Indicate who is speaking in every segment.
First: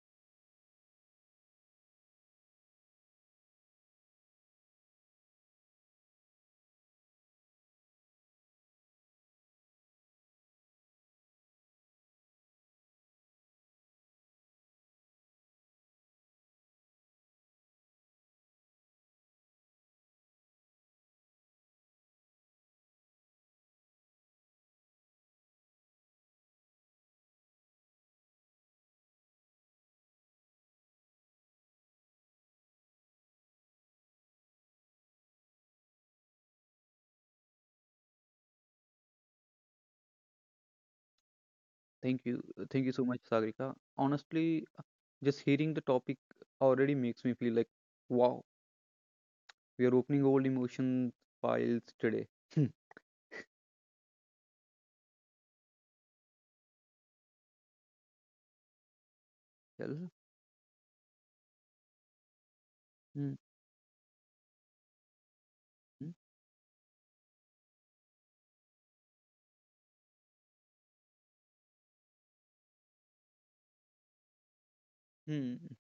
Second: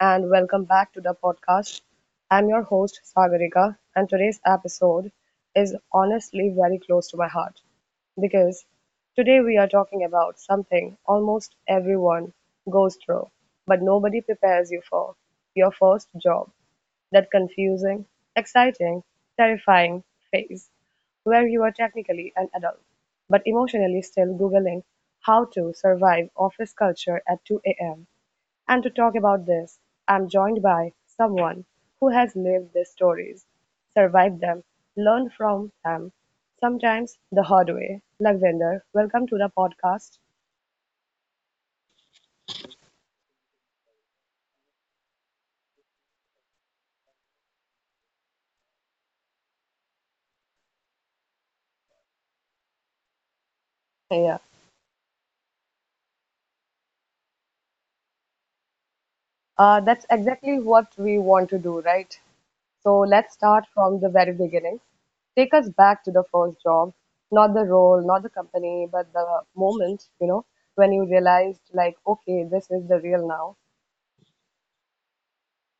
Speaker 1: and welcome back to the podcast. I'm your host, Sagarika, and today's episode is honestly very close to my heart because today we are talking about something almost everyone goes through, but nobody prepares you for your first job, that confusing, exciting, terrifying phase where you are technically an adult, but emotionally still Googling how to survive office culture at 2 a.m. And to talk about this, I'm joined by someone who has lived these stories, survived them, learned from them, sometimes the hard way. Lagvinder, welcome to the podcast.
Speaker 2: Thank you. Thank you so much, Sagrika. Honestly, just hearing the topic already makes me feel like, wow, we are opening old emotion files today. Hmm,
Speaker 1: Yeah, that's
Speaker 2: well,
Speaker 1: exactly what we want to do, right? So let's
Speaker 2: hmm,
Speaker 1: start from the very beginning. Take us back
Speaker 2: hmm,
Speaker 1: to the first job, not the role, not the company, but the moment, you know, when you realized, like, okay, this is the real now.
Speaker 2: hmm.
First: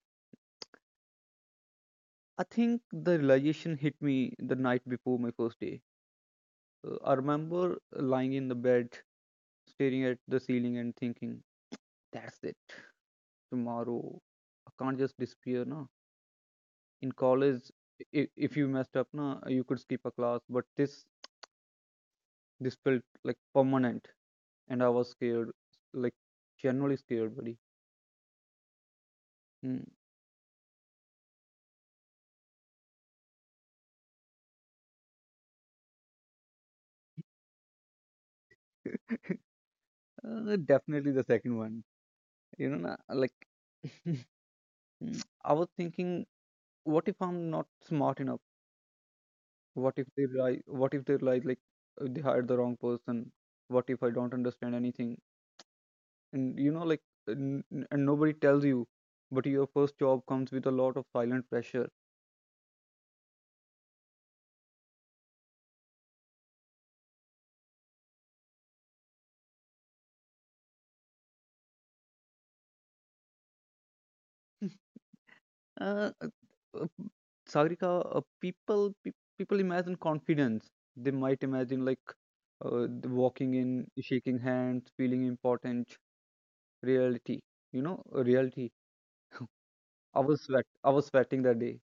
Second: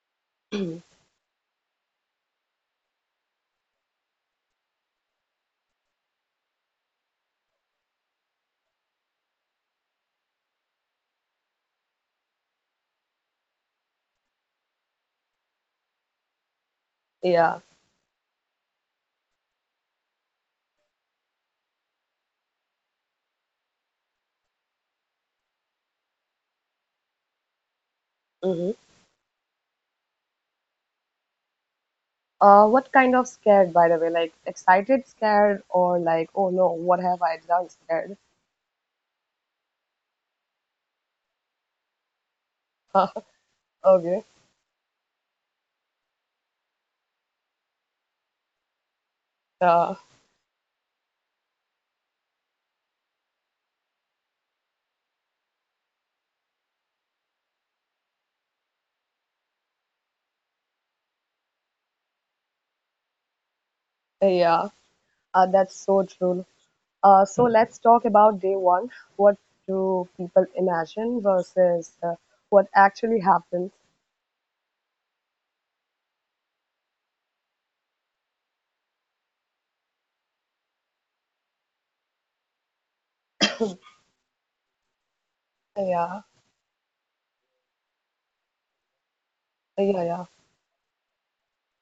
Speaker 2: I think the realization hit me the night before my first day. I remember lying in the bed, staring at the ceiling and thinking, that's it. Tomorrow, I can't just disappear, no. In
Speaker 1: Yeah.
Speaker 2: college, if you messed up, na, you could skip a class, but this felt like permanent. And I was scared, like genuinely scared, buddy. Mm.
Speaker 1: What kind of scared, by the way? Like excited, scared, or like, oh no, what have I done? Scared.
Speaker 2: Definitely the second one. You know, na- like
Speaker 1: Okay.
Speaker 2: I was thinking, what if I'm not smart enough? What
Speaker 1: Uh,
Speaker 2: if they lie? What if they lie? Like they hired the wrong person. What if I don't understand anything? And like, and nobody tells you, but your first job comes with a lot of silent pressure.
Speaker 1: yeah. That's so true. So let's talk about day one. What do people imagine versus what actually happens?
Speaker 2: Uh, uh, uh, Sagrika, people imagine confidence. They might imagine like the walking in, shaking hands, feeling important.
Speaker 1: Yeah.
Speaker 2: Reality, reality.
Speaker 1: Yeah. Yeah.
Speaker 2: I was sweating that day.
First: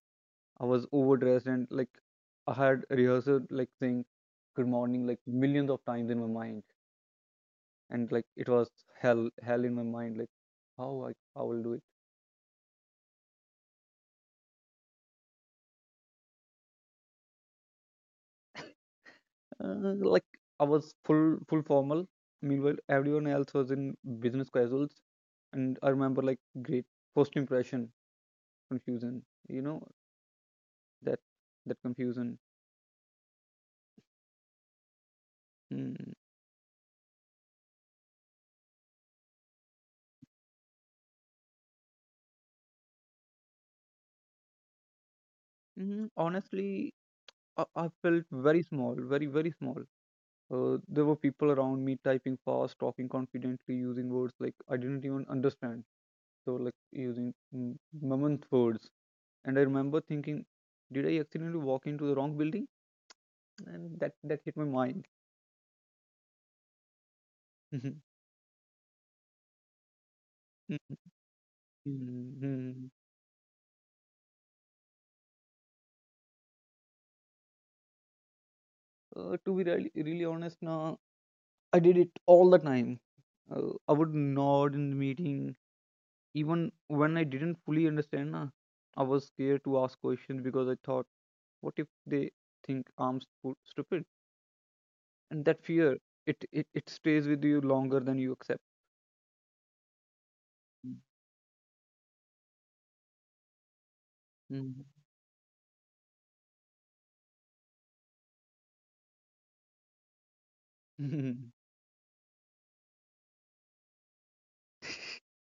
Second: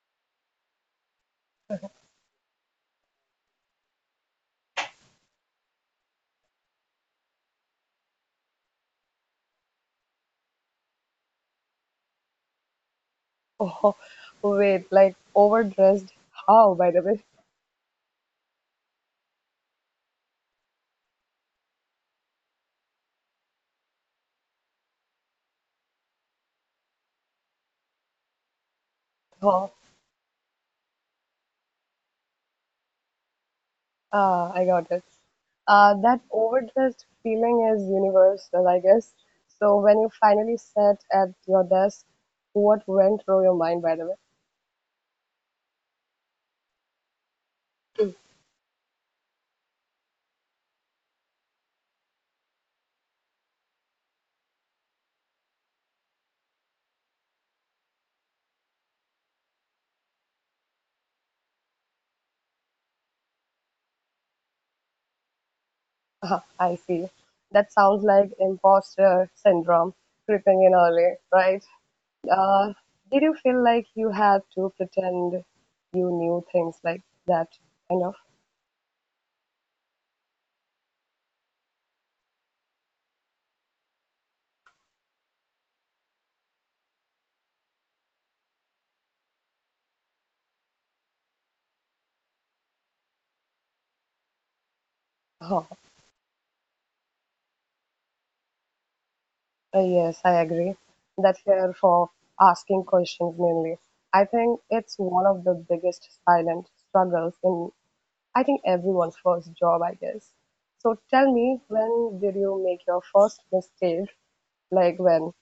Speaker 2: I was overdressed, and like I had rehearsed like saying good morning like millions of times in my mind, and like it was hell in my mind. Like how I will do.
Speaker 1: Oh, wait. Like overdressed? How, by the way?
Speaker 2: Like I was full formal. Meanwhile, everyone else was in business casuals, and I remember like great first impression confusion. You know, that that confusion.
Speaker 1: Ah, I got it.
Speaker 2: Mm,
Speaker 1: That overdressed feeling is universal, I guess. So when you finally sat at your desk, what went through your mind, by the way?
Speaker 2: honestly, I felt very small, very very small. There were people around me typing fast, talking confidently, using words like I didn't even understand. So like using mammoth words, and I remember thinking, did I accidentally walk into the wrong building? And that hit my mind.
Speaker 1: Ah, I see. That
Speaker 2: Mhm.
Speaker 1: sounds like imposter syndrome creeping in
Speaker 2: Mhm.
Speaker 1: early, right? Uh,
Speaker 2: Mhm.
Speaker 1: did you feel like you had to pretend you knew things like that, kind of?
Speaker 2: To be really, really honest, now I did it all the time. I would nod in the meeting, even when I didn't fully understand. Na, I was scared to ask questions because I thought, what if they think I'm stupid? And that
Speaker 1: Huh.
Speaker 2: fear, it stays with you longer than you accept.
Speaker 1: Yes, I agree. That fear for asking questions mainly. I think
Speaker 2: Mm.
Speaker 1: it's one of the biggest silent struggles in, I think, everyone's first job, I guess. So tell me, when did you make your first mistake? Like when?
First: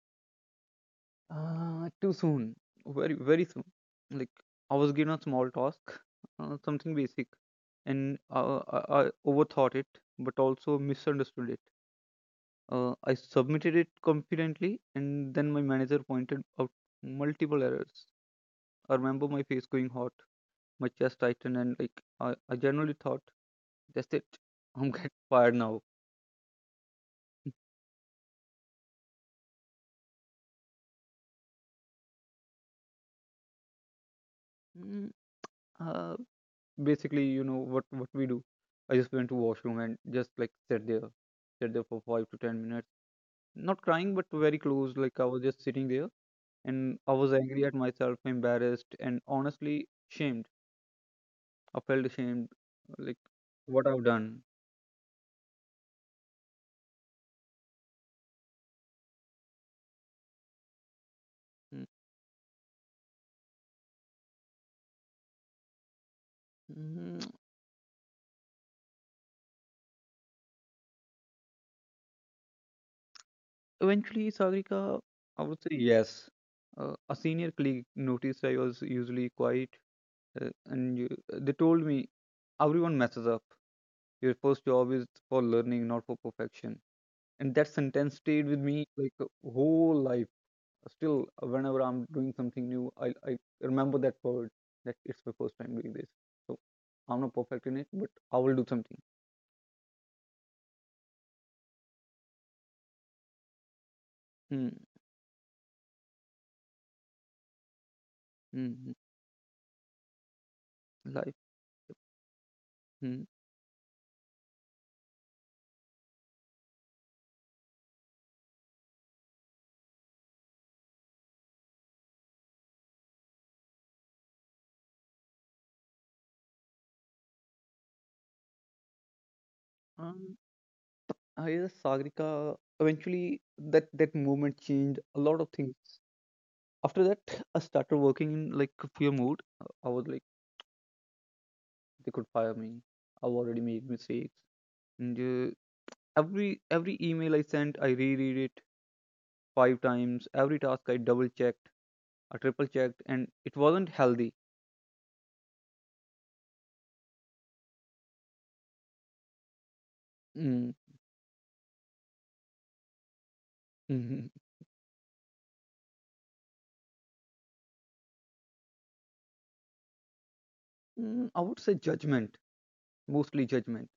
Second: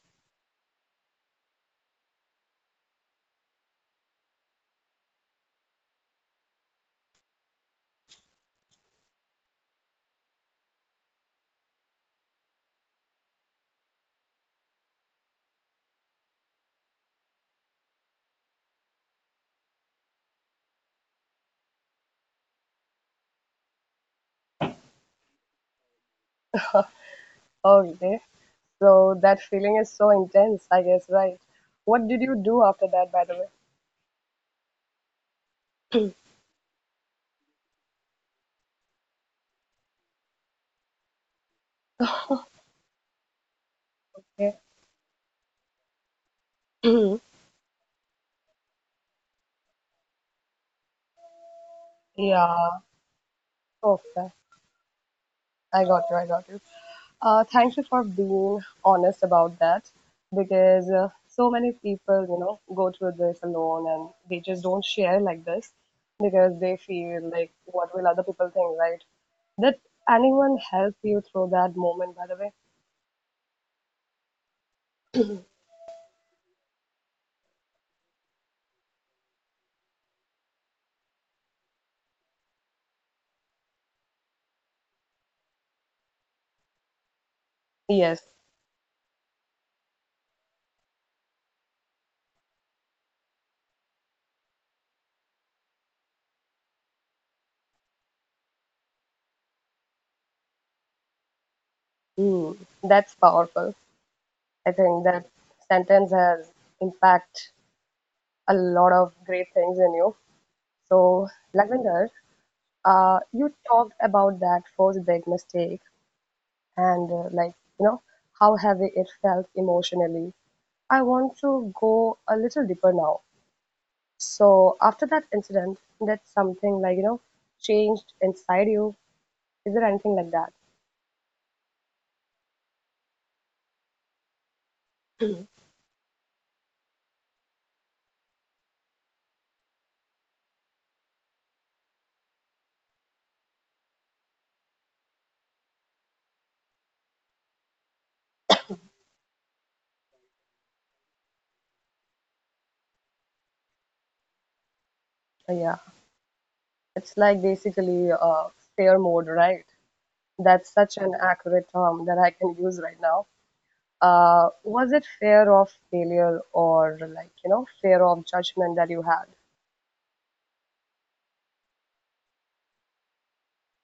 Speaker 2: Too soon, very very soon. Like I was given a small task, something basic, and I overthought it, but also misunderstood it. I submitted it confidently, and then my manager pointed out multiple errors. I remember my face going hot, my chest tightened, and like I generally thought, that's it, I'm getting fired now.
Speaker 1: Oh, okay. So that feeling is so intense, I guess, right? What did you do after that, by the
Speaker 2: Mm, uh, Basically, you know what we do, I just went to washroom and just like sat there for 5 to 10 minutes, not crying but very close, like
Speaker 1: way?
Speaker 2: I was just sitting there, and I was angry at
Speaker 1: Yeah.
Speaker 2: myself, embarrassed, and honestly shamed. I felt ashamed, like
Speaker 1: Yeah.
Speaker 2: what I've done.
Speaker 1: Okay. I got you. I got you. Thank you for being honest about that because
Speaker 2: Mm,
Speaker 1: so many people, you know, go through this alone and they just don't share like this
Speaker 2: mm,
Speaker 1: because they feel like, what will other people think, right? Did anyone help you through that moment, by the way?
Speaker 2: Eventually, Sagrika, I would say yes. A senior colleague noticed I was usually quiet, and they told me, everyone messes up, your first job is for learning not for perfection. And that sentence stayed with me
Speaker 1: Yes,
Speaker 2: like a whole life. Still, whenever I'm doing something new, I remember that word, that it's my first time doing this, so I'm not perfect in it but I will do something.
Speaker 1: mm, that's powerful.
Speaker 2: Hmm,
Speaker 1: I think that sentence has impact
Speaker 2: hmm, hmm.
Speaker 1: a lot of great things in you.
Speaker 2: life
Speaker 1: So, Lavender,
Speaker 2: hmm.
Speaker 1: you talked about that first big mistake and you know how heavy it felt emotionally. I want to go a little deeper now. So after that incident, that's something like you know changed inside you.
Speaker 2: um
Speaker 1: Is there anything like that?
Speaker 2: I guess, Sagrika, eventually that movement changed a lot of things. After that, I started working in like a fear mode. I was like, they could fire me, I've already made mistakes, and every every email I sent I reread it five times. Every task I double checked, I triple checked, and it wasn't healthy.
Speaker 1: Yeah, it's like basically fear mode, right?
Speaker 2: Mm,
Speaker 1: That's such an accurate term that I can use right now.
Speaker 2: mhm.
Speaker 1: Was it fear of failure or like you know fear of judgment that you had?
Speaker 2: I would say judgment, mostly judgment.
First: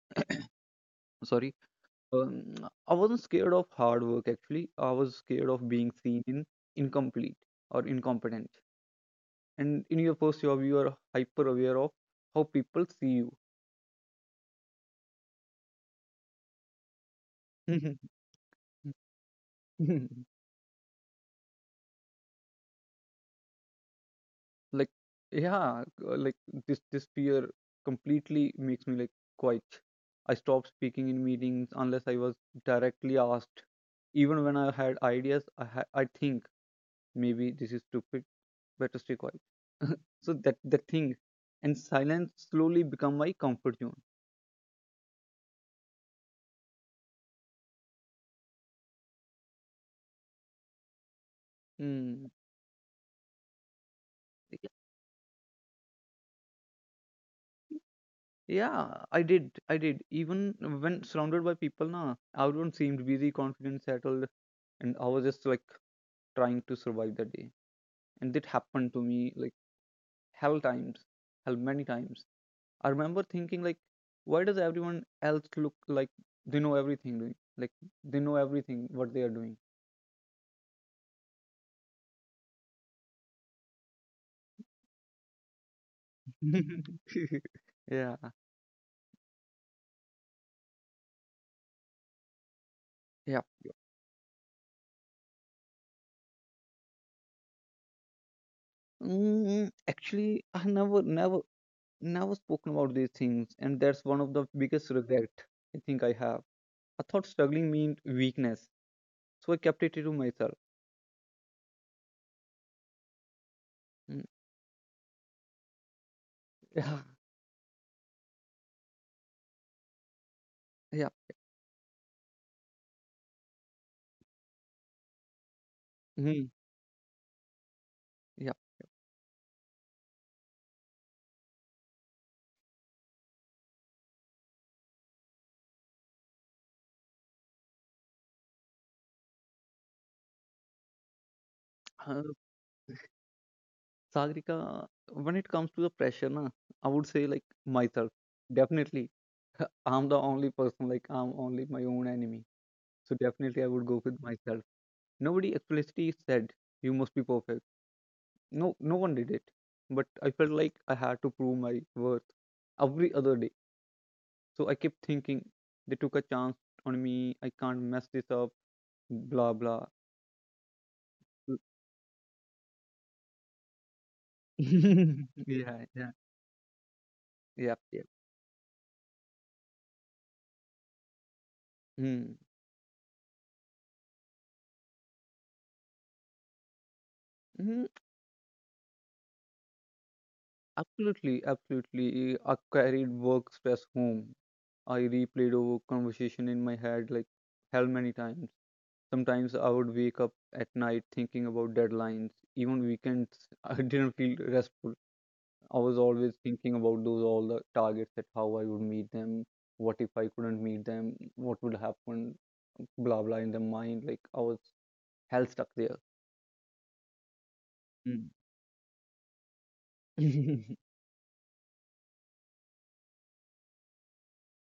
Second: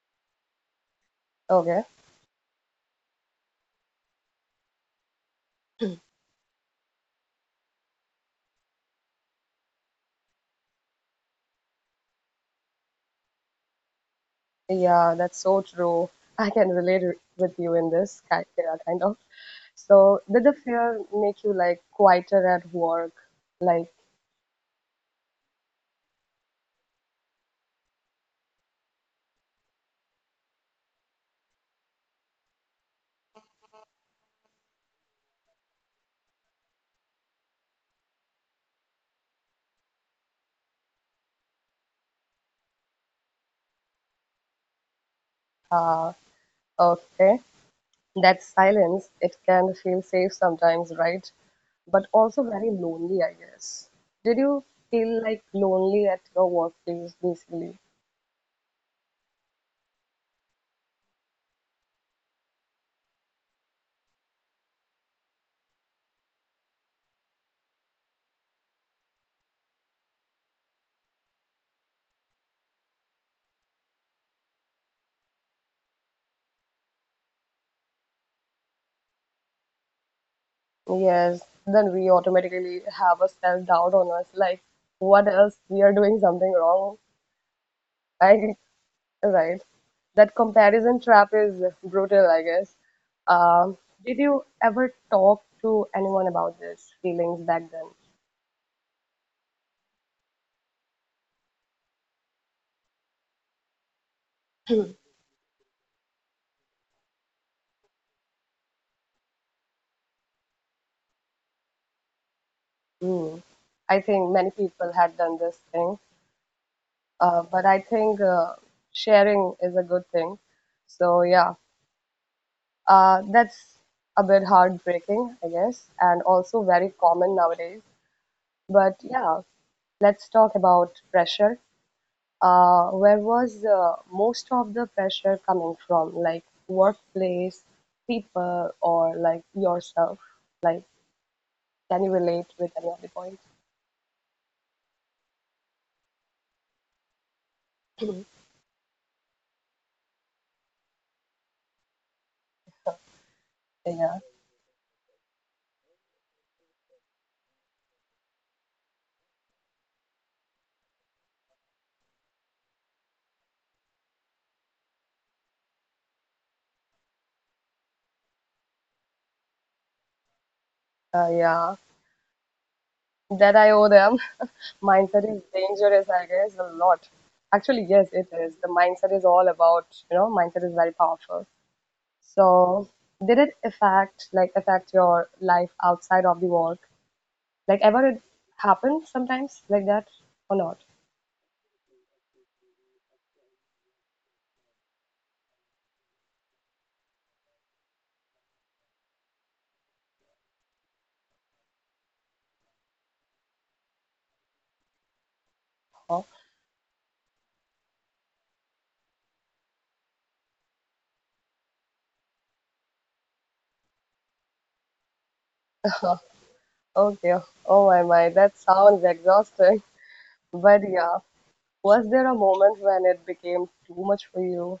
Speaker 2: Sorry,
Speaker 1: Okay.
Speaker 2: um, I wasn't scared of hard work actually. I was scared of being seen in incomplete or incompetent. And in your first job, you are hyper aware of how people see
Speaker 1: Yeah, that's so true. I can relate with you in
Speaker 2: you.
Speaker 1: this yeah, kind of. So, did the fear make you like quieter at work? Like,
Speaker 2: Like, yeah, like this fear completely makes me like quiet. I stopped speaking in meetings unless I was directly asked. Even when I had ideas, I think maybe this is stupid, better stay quiet. So that thing, and silence slowly become my comfort zone.
Speaker 1: uh, okay, that silence, it can feel safe sometimes, right? But
Speaker 2: Hmm.
Speaker 1: also very lonely, I guess. Did you feel like lonely at your workplace, basically?
Speaker 2: Yeah, I did. I did. Even when surrounded by people, na, everyone seemed busy, confident, settled, and I was just like trying to survive the day. And that happened to me like hell times hell many times. I remember thinking, like, why does everyone else look like they know everything, doing like they know everything what they are doing.
Speaker 1: Yes, then we automatically have a self-doubt on us, like, what else? We are doing something wrong,
Speaker 2: Yeah,
Speaker 1: I right. That comparison trap is brutal, I guess.
Speaker 2: yeah.
Speaker 1: Um, did you ever talk to anyone about this feelings back then?
Speaker 2: Actually, I never spoken about these things, and that's one of the biggest regret I think I have. I thought struggling meant weakness, so I kept it to myself.
Speaker 1: Hmm. I think
Speaker 2: Mm,
Speaker 1: many people had done this thing,
Speaker 2: yeah,
Speaker 1: but I think sharing is a good thing.
Speaker 2: yeah.
Speaker 1: So yeah, that's a bit heartbreaking, I guess, and also
Speaker 2: Mm,
Speaker 1: very common nowadays.
Speaker 2: yeah.
Speaker 1: But yeah, let's talk about pressure. Where was most of the pressure coming from? Like workplace, people, or like yourself? Like, can you
Speaker 2: Uh,
Speaker 1: relate with any of the points?
Speaker 2: Sagrika, when it comes to the pressure, na, I would say like myself.
Speaker 1: Mhm.
Speaker 2: Definitely, I'm the only person. Like I'm only my own enemy. So definitely, I would go
Speaker 1: Yeah,
Speaker 2: with myself. Nobody explicitly said you must be perfect. No, no one did it. But I felt like I had to prove my worth every other day. So I kept thinking, they took a chance on me, I can't mess this up. Blah blah.
Speaker 1: yeah. That I owe them. Mindset is
Speaker 2: Yeah,
Speaker 1: dangerous,
Speaker 2: yeah,
Speaker 1: I guess, a lot. Actually,
Speaker 2: yeah,
Speaker 1: yes,
Speaker 2: yeah.
Speaker 1: it is. The mindset is all about, you know, mindset is very powerful.
Speaker 2: Hmm.
Speaker 1: So, did it affect, like, affect your life outside of the work? Like, ever it happened sometimes like that or not?
Speaker 2: Absolutely, absolutely. I carried work stress home. I replayed over conversation in my head like hell many times. Sometimes I would wake up at night thinking about deadlines. Even weekends, I didn't feel restful. I was
Speaker 1: Huh?
Speaker 2: always thinking about those all the targets, that how I would meet them, what if I couldn't meet them, what would happen, blah blah in the mind. Like I was hell stuck there.
Speaker 1: Okay. Oh my my,
Speaker 2: Mm.
Speaker 1: that sounds exhausting. But yeah, was there a moment when it became too much for you?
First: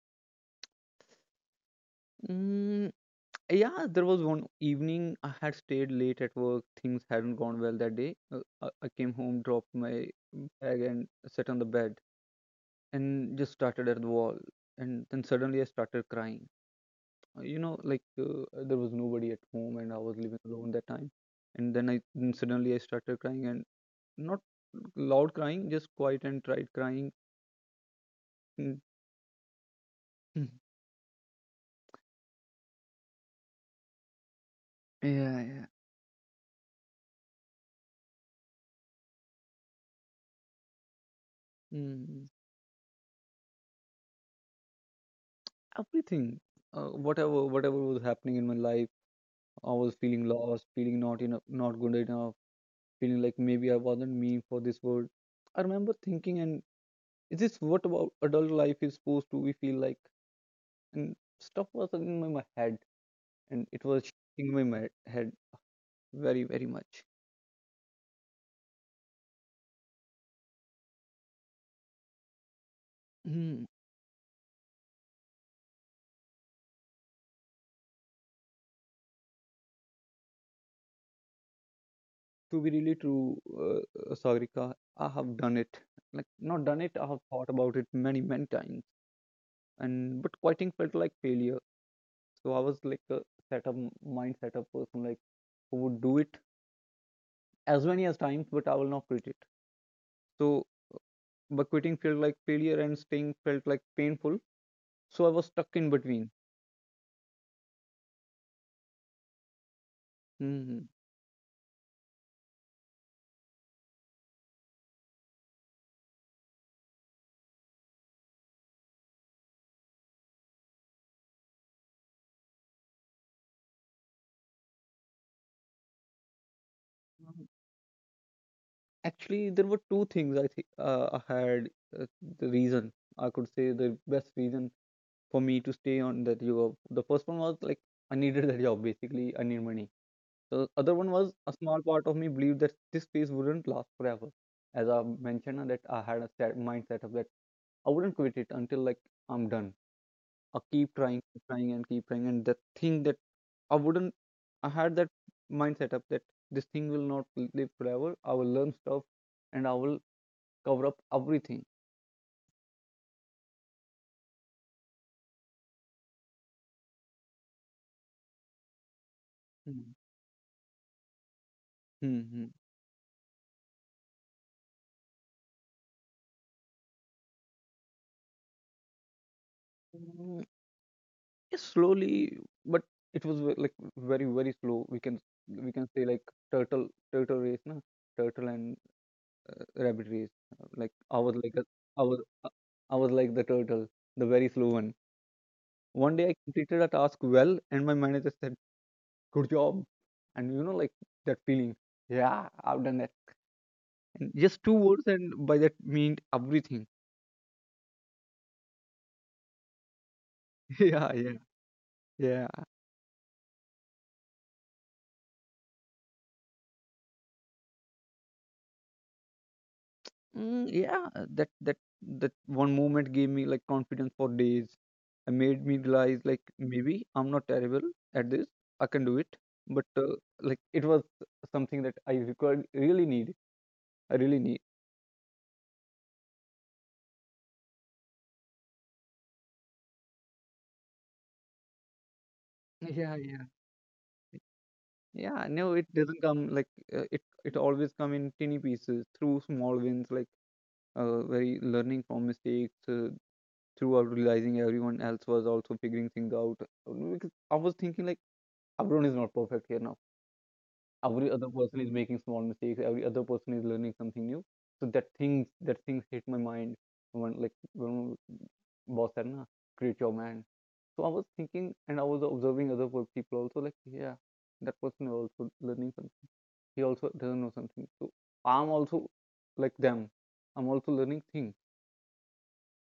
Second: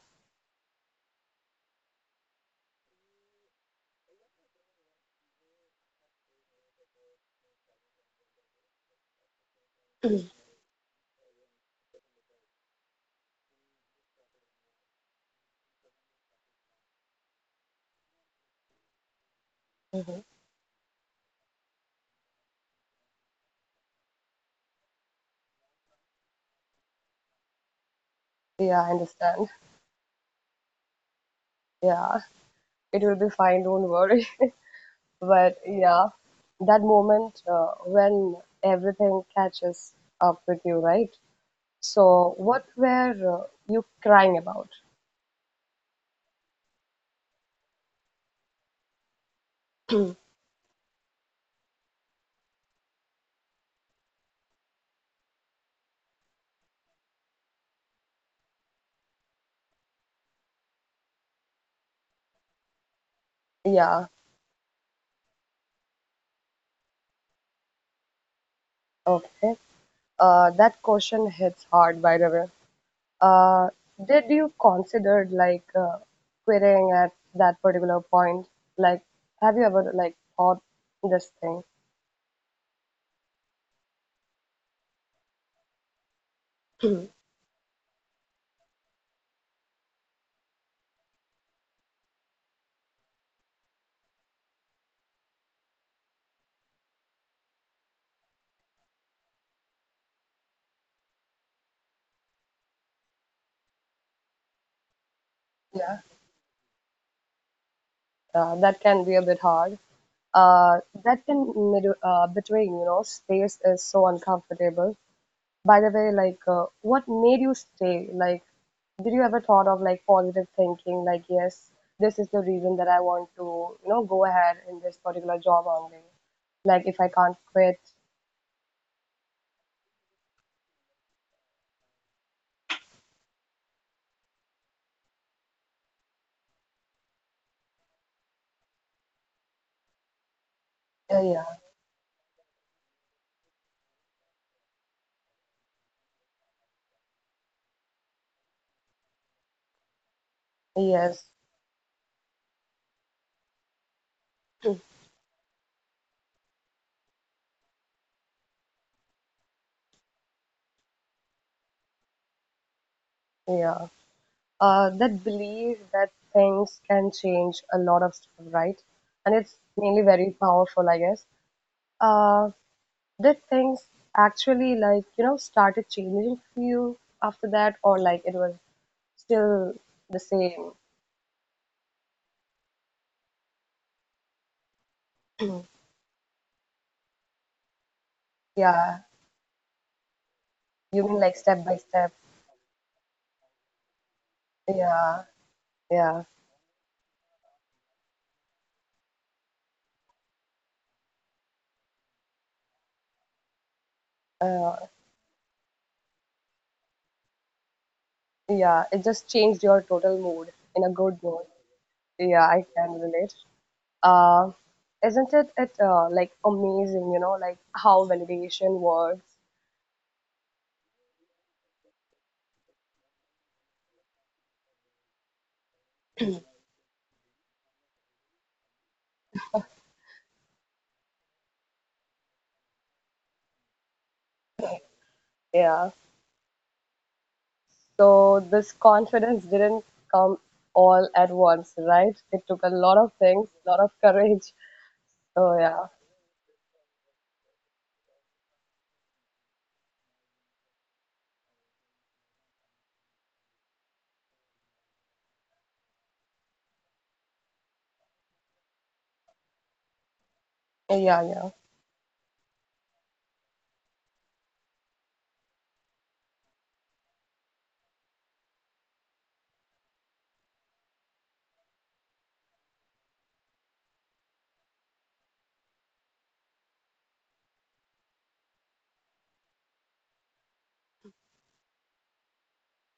Speaker 2: Mm, Yeah, there was one evening I had stayed late at work. Things hadn't gone well that day. I came home, dropped my bag, and sat on the bed and just started at the wall. And then suddenly I started crying. Like, there was nobody at home and I was
Speaker 1: Hmm.
Speaker 2: living alone that time. And then I then suddenly I started crying and not loud crying, just quiet and tried crying. Mm,
Speaker 1: Yeah, I understand.
Speaker 2: mm.
Speaker 1: Yeah, it will be fine, don't worry.
Speaker 2: Yeah,
Speaker 1: But
Speaker 2: yeah.
Speaker 1: yeah, that moment when everything catches up with you, right?
Speaker 2: mm,
Speaker 1: So, what were you crying about?
Speaker 2: Everything, whatever was happening in my life, I was feeling lost, feeling not enough, not good enough, feeling like maybe I wasn't mean for this world. I remember thinking, and is this what about adult life is supposed to be feel like? And stuff was in my head, and it
Speaker 1: Yeah,
Speaker 2: was shaking my head very, very much.
Speaker 1: okay. That question hits hard, by the way.
Speaker 2: Hmm,
Speaker 1: Uh, did you consider like querying at that particular point? Like, have you ever like thought this thing?
Speaker 2: To be really true, Sagrika, I have done it. Like not done it, I
Speaker 1: Mhm.
Speaker 2: have thought about it many, many times. And but quieting felt like failure. So I was like a set up mindset of person, like who would do it as many as times, but I will not quit it. So, but quitting felt like failure and staying felt like painful. So I was stuck in
Speaker 1: Yeah,
Speaker 2: between.
Speaker 1: that can be a bit hard.
Speaker 2: hmm
Speaker 1: That can mid Between, you know, space is so uncomfortable. By the way, like, what made you stay? Like, did you ever thought of like positive thinking? Like, yes, this is the reason that I want to, you know, go ahead in this particular job only. Like, if I can't quit,
Speaker 2: Actually, there were two things I think I had uh, the reason I could say, the best reason for me to stay on that job. The first one was like I needed that job basically. I need money. The other one was
Speaker 1: yeah,
Speaker 2: a small part of me believed that this phase wouldn't last forever. As I mentioned, that I had a set mindset of that I wouldn't quit it until like I'm done. I
Speaker 1: yes,
Speaker 2: keep trying, and the thing that I wouldn't, I had that mindset up that this thing will not live forever. I will learn stuff, and I will cover up everything.
Speaker 1: yeah. That belief that things can change a lot of stuff, right? And it's mainly very powerful, I guess. Uh, did things actually like, you know, started changing for you after that, or like it was still the
Speaker 2: Mm-hmm.
Speaker 1: same?
Speaker 2: Yes, slowly, but it was like very, very slow. We can say like turtle race, na? Turtle and
Speaker 1: Yeah.
Speaker 2: rabbit race. Like
Speaker 1: You mean like step by
Speaker 2: I
Speaker 1: step?
Speaker 2: was uh, I was like the turtle, the very slow one.
Speaker 1: Yeah.
Speaker 2: One
Speaker 1: Yeah.
Speaker 2: day I completed a task well, and my manager said, good job, and that feeling. Yeah, I've done that. And just two
Speaker 1: Uh,
Speaker 2: words, and by that meant everything.
Speaker 1: yeah. It just changed your total mood in a
Speaker 2: yeah
Speaker 1: good
Speaker 2: yeah
Speaker 1: mood. Yeah,
Speaker 2: yeah.
Speaker 1: I can relate. Uh, isn't it like amazing, you know, like how validation works?
Speaker 2: Yeah, that that one moment gave me like confidence for days. It made me realize like maybe I'm not terrible at this. I can do it. But like it was something that I required really need i really need
Speaker 1: Yeah. So this confidence didn't come all at once, right? It took a lot of
Speaker 2: yeah.
Speaker 1: things, a lot of courage.
Speaker 2: Yeah,
Speaker 1: So
Speaker 2: no,
Speaker 1: yeah,
Speaker 2: it doesn't come like it always come in tiny pieces through small wins, like very learning from mistakes, throughout realizing everyone else was also figuring things out. Because I was thinking like everyone is not perfect here now.
Speaker 1: oh, yeah,
Speaker 2: Every
Speaker 1: yeah.
Speaker 2: other person is making small mistakes, every other person is learning something new. So that things hit my mind when when boss said, na, create your man. So I was thinking, and I was observing other people also, like, yeah, that person is also learning something, he also doesn't know something. So I'm also like them, I'm also learning things.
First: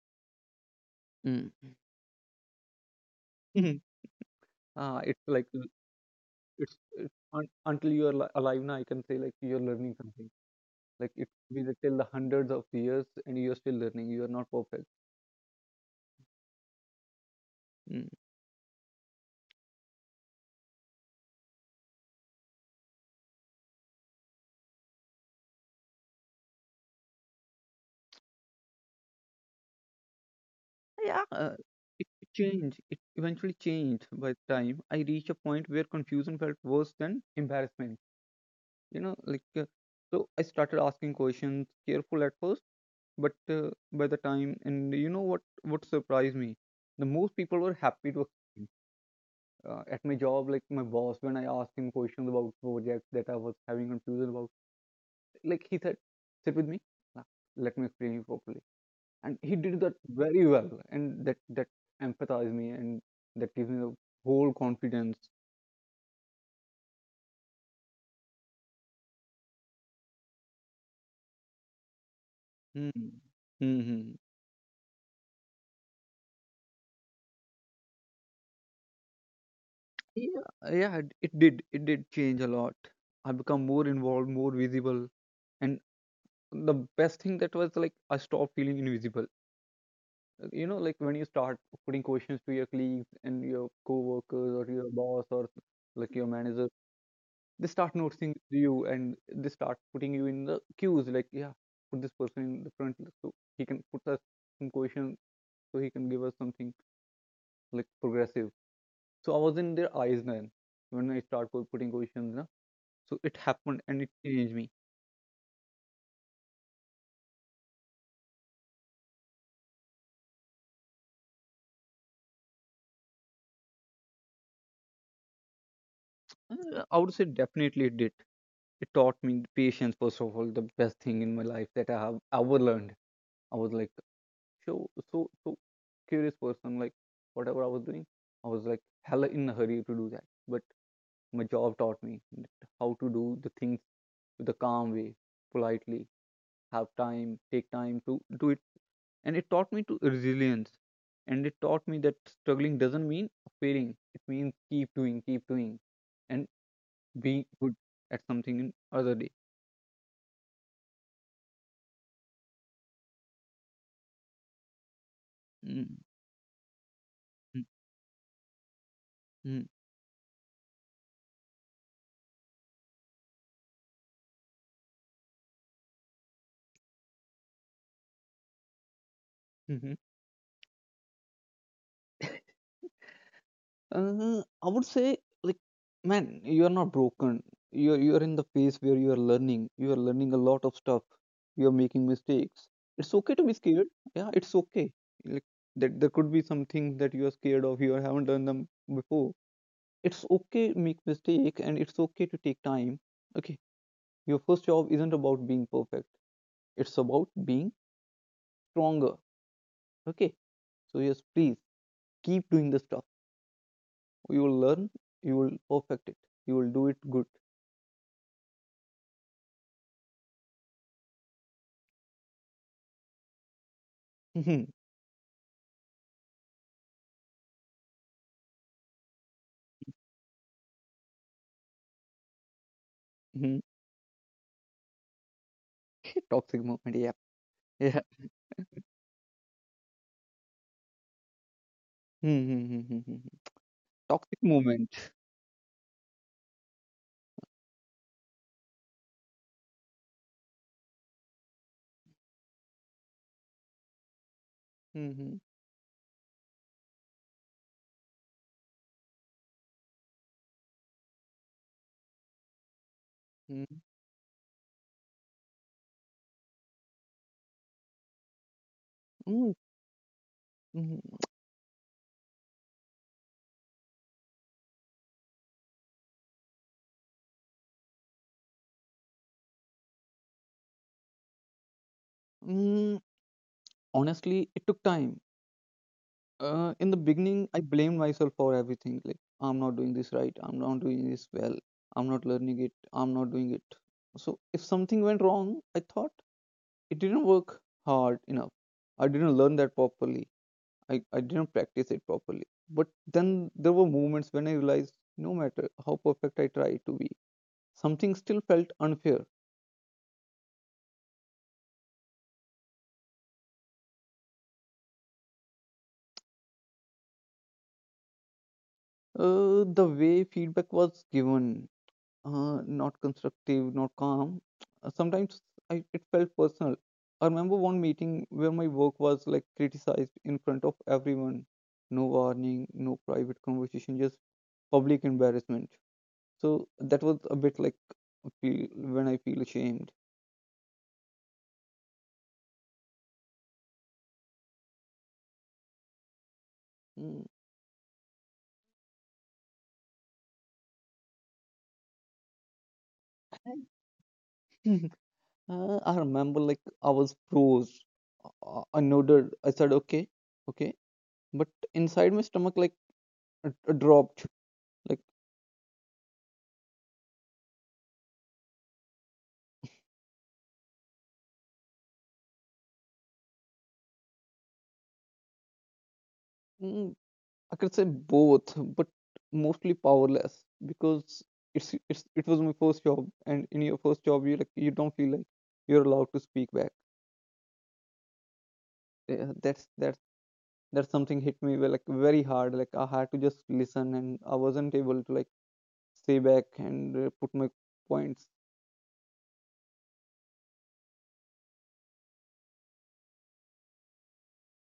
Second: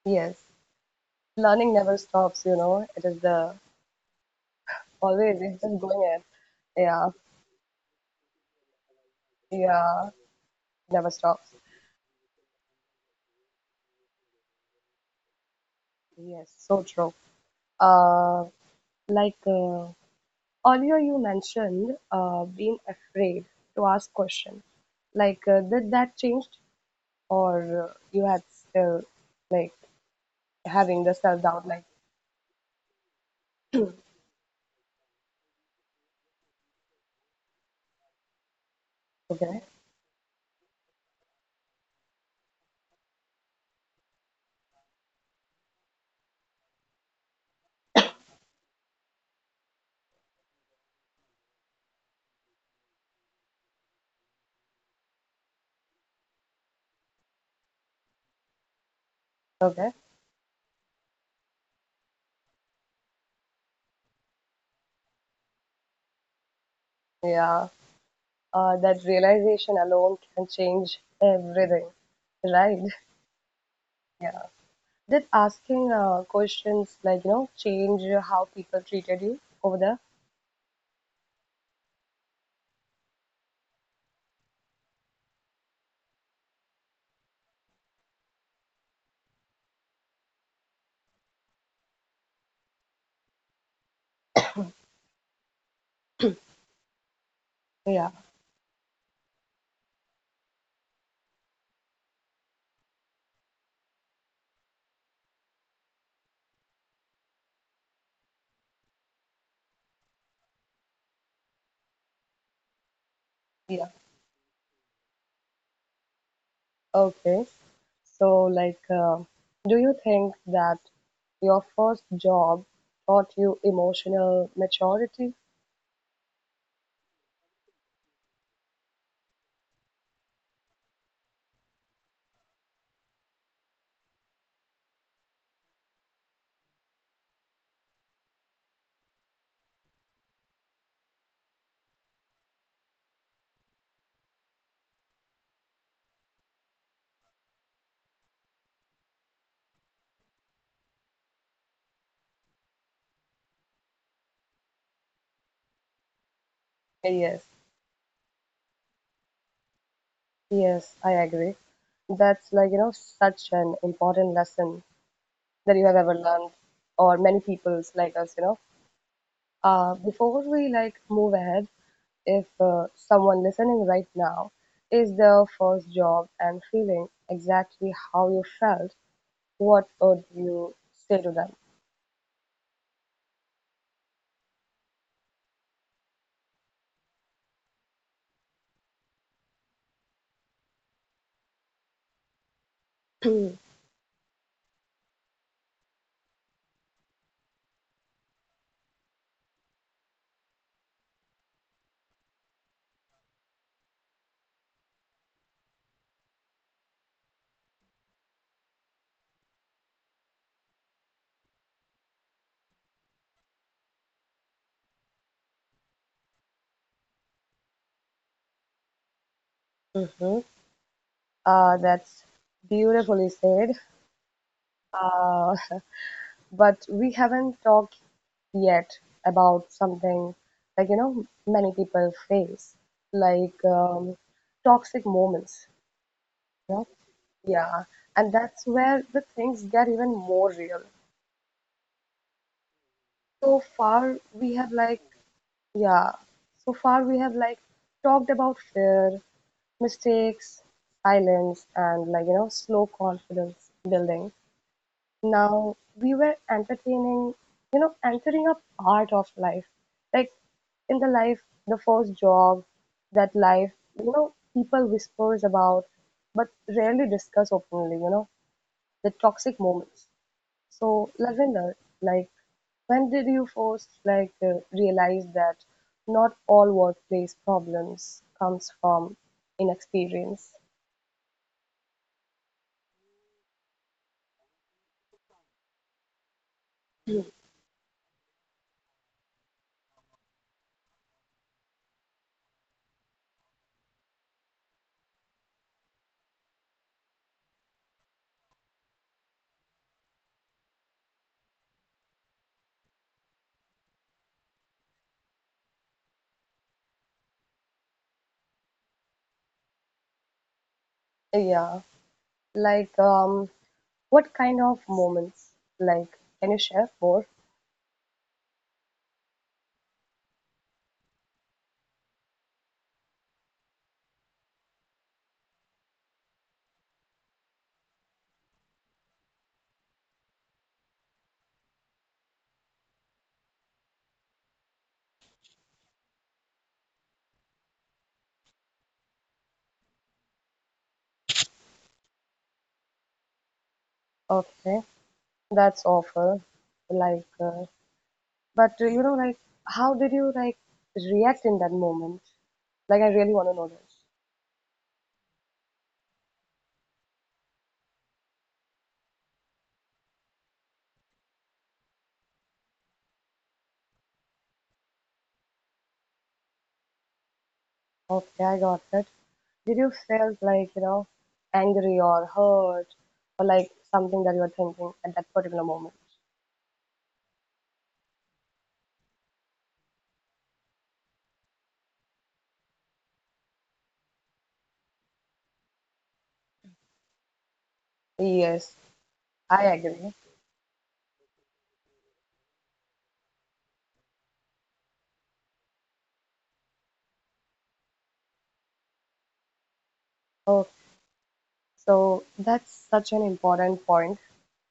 Speaker 1: Yes. Learning
Speaker 2: Mm.
Speaker 1: never stops, you know. It is the
Speaker 2: It's
Speaker 1: always
Speaker 2: like
Speaker 1: it's just going at yeah,
Speaker 2: it's un until you are alive now, I can say like you're learning
Speaker 1: yeah,
Speaker 2: something.
Speaker 1: never
Speaker 2: Like it could
Speaker 1: stops.
Speaker 2: be till the hundreds of years, and you're still learning. You are not perfect.
Speaker 1: Yes, so true.
Speaker 2: Mm.
Speaker 1: Uh, like uh, Earlier you mentioned, being afraid to ask questions. Like, did that changed, or you had still like having the
Speaker 2: Yeah,
Speaker 1: self doubt? Like,
Speaker 2: it, it changed. It eventually changed by the time I reached a point where confusion felt worse than embarrassment. You know, like,
Speaker 1: okay,
Speaker 2: so I started asking questions, careful at first, but by the time, and you know what? What surprised me? The most people were happy to. At my job, like my boss, when I asked him questions about projects that I was having confusion about, like he said, "Sit with me, uh, let me explain you properly," and he did that
Speaker 1: okay,
Speaker 2: very well, and that empathized me, and that gives me the whole confidence.
Speaker 1: yeah. That realization alone can change everything, right?
Speaker 2: Hmm. Hmm.
Speaker 1: Yeah. Did asking questions like you know change how people treated you over there?
Speaker 2: Yeah, yeah, it did. It did change a lot. I become more involved, more visible, and the best thing that was like I stopped feeling invisible. You know, like when you start putting questions to your colleagues and your co-workers, or your boss, or like your manager, they start
Speaker 1: Yeah,
Speaker 2: noticing you, and they start putting you in the queues like, yeah, put this person in the front, so he can put us some question, so he can give us something like progressive. So I was in their eyes then when I start putting questions, na. So it happened,
Speaker 1: yeah.
Speaker 2: and it changed me.
Speaker 1: Okay. So, like, do you think that your first job taught you emotional maturity?
Speaker 2: I would say definitely it did. It taught me patience, first of all, the best thing in my life that I have ever learned. I was like so, so, so curious person. Like, whatever I was doing, I was like hella in a hurry to do that. But my job taught me that how to do the things with a calm way, politely, have time, take time to do it. And it taught me to resilience, and it taught me that struggling doesn't mean failing. It means keep doing, keep doing, and being
Speaker 1: Yes.
Speaker 2: good at something in other day.
Speaker 1: Yes, I agree. That's like, you know, such an important lesson that you have
Speaker 2: mm
Speaker 1: ever learned, or many
Speaker 2: mm
Speaker 1: people's like us, you know.
Speaker 2: mm
Speaker 1: Before we like move ahead, if someone listening right now is their first job and feeling exactly how you felt, what
Speaker 2: mm.
Speaker 1: would you say to them?
Speaker 2: I would say, like, man, you are not broken. You're in the phase where you are learning. You are learning a lot of stuff. You are making mistakes. It's okay to be scared. Yeah, it's okay. Like that, there could be some things that you are scared of. You haven't done them before. It's okay to make mistake, and it's okay to take time. Okay, your first job isn't about being perfect. It's about being stronger. Okay, so yes, please keep doing the stuff. You will learn. You will perfect it. You will do it good.
Speaker 1: Hmm. That's beautifully said.
Speaker 2: Mhm,
Speaker 1: Uh, but we haven't talked yet about something like you know many people face like
Speaker 2: mhm.
Speaker 1: toxic moments,
Speaker 2: Toxic
Speaker 1: you know?
Speaker 2: moment, yeah.
Speaker 1: Yeah,
Speaker 2: Yeah.
Speaker 1: and that's where the things get even more real.
Speaker 2: Mhm, mhm, mhm, mhm.
Speaker 1: So far
Speaker 2: Toxic
Speaker 1: we have like
Speaker 2: moment.
Speaker 1: yeah, so far we have like talked about fear, mistakes, silence, and like you know slow confidence building.
Speaker 2: Mhm,
Speaker 1: Now we were entertaining, you know, entering a part of life. Like in the life, the first job, that life,
Speaker 2: mhm,
Speaker 1: you know, people whispers about, but rarely discuss openly, you know, the
Speaker 2: mm,
Speaker 1: toxic moments. So,
Speaker 2: mhm.
Speaker 1: Lavender, like, when did you first, like, realize that not all workplace problems comes from inexperience?
Speaker 2: Mm, Honestly, it took time. In the beginning, I blamed myself for everything. Like, I'm not doing this right. I'm not doing this well. I'm not learning it. I'm not doing it. So, if something went wrong, I thought it didn't work hard enough. I didn't learn that properly. I didn't practice it properly. But then there were moments when I realized no matter how perfect I try to be, something still felt unfair.
Speaker 1: Yeah, like, what kind of moments? Like, can you share more?
Speaker 2: The way feedback was given, not constructive, not calm. Sometimes I, it felt personal. I remember one meeting where my work was like criticized in front of everyone. No warning, no private conversation, just public embarrassment. So that was a bit like a feel when I feel ashamed.
Speaker 1: Okay, that's awful.
Speaker 2: Mm.
Speaker 1: Like, but you know, like, how did you like react in that moment? Like, I really want to know this.
Speaker 2: I remember like I was froze. I nodded. I said okay, okay, but inside my stomach like it dropped like
Speaker 1: Okay, I got it. Did you feel like, you know, angry or hurt or like something that you were thinking at that particular moment?
Speaker 2: mm, I could say both, but mostly powerless because it's it was my first job, and in your first job you like you don't feel like you're allowed to speak back.
Speaker 1: Yes,
Speaker 2: Yeah, that's
Speaker 1: I
Speaker 2: that's
Speaker 1: agree.
Speaker 2: that's something hit me well, like very hard. Like, I had to just listen, and I wasn't able to like stay back and put my points.
Speaker 1: Oh, so that's such an important point,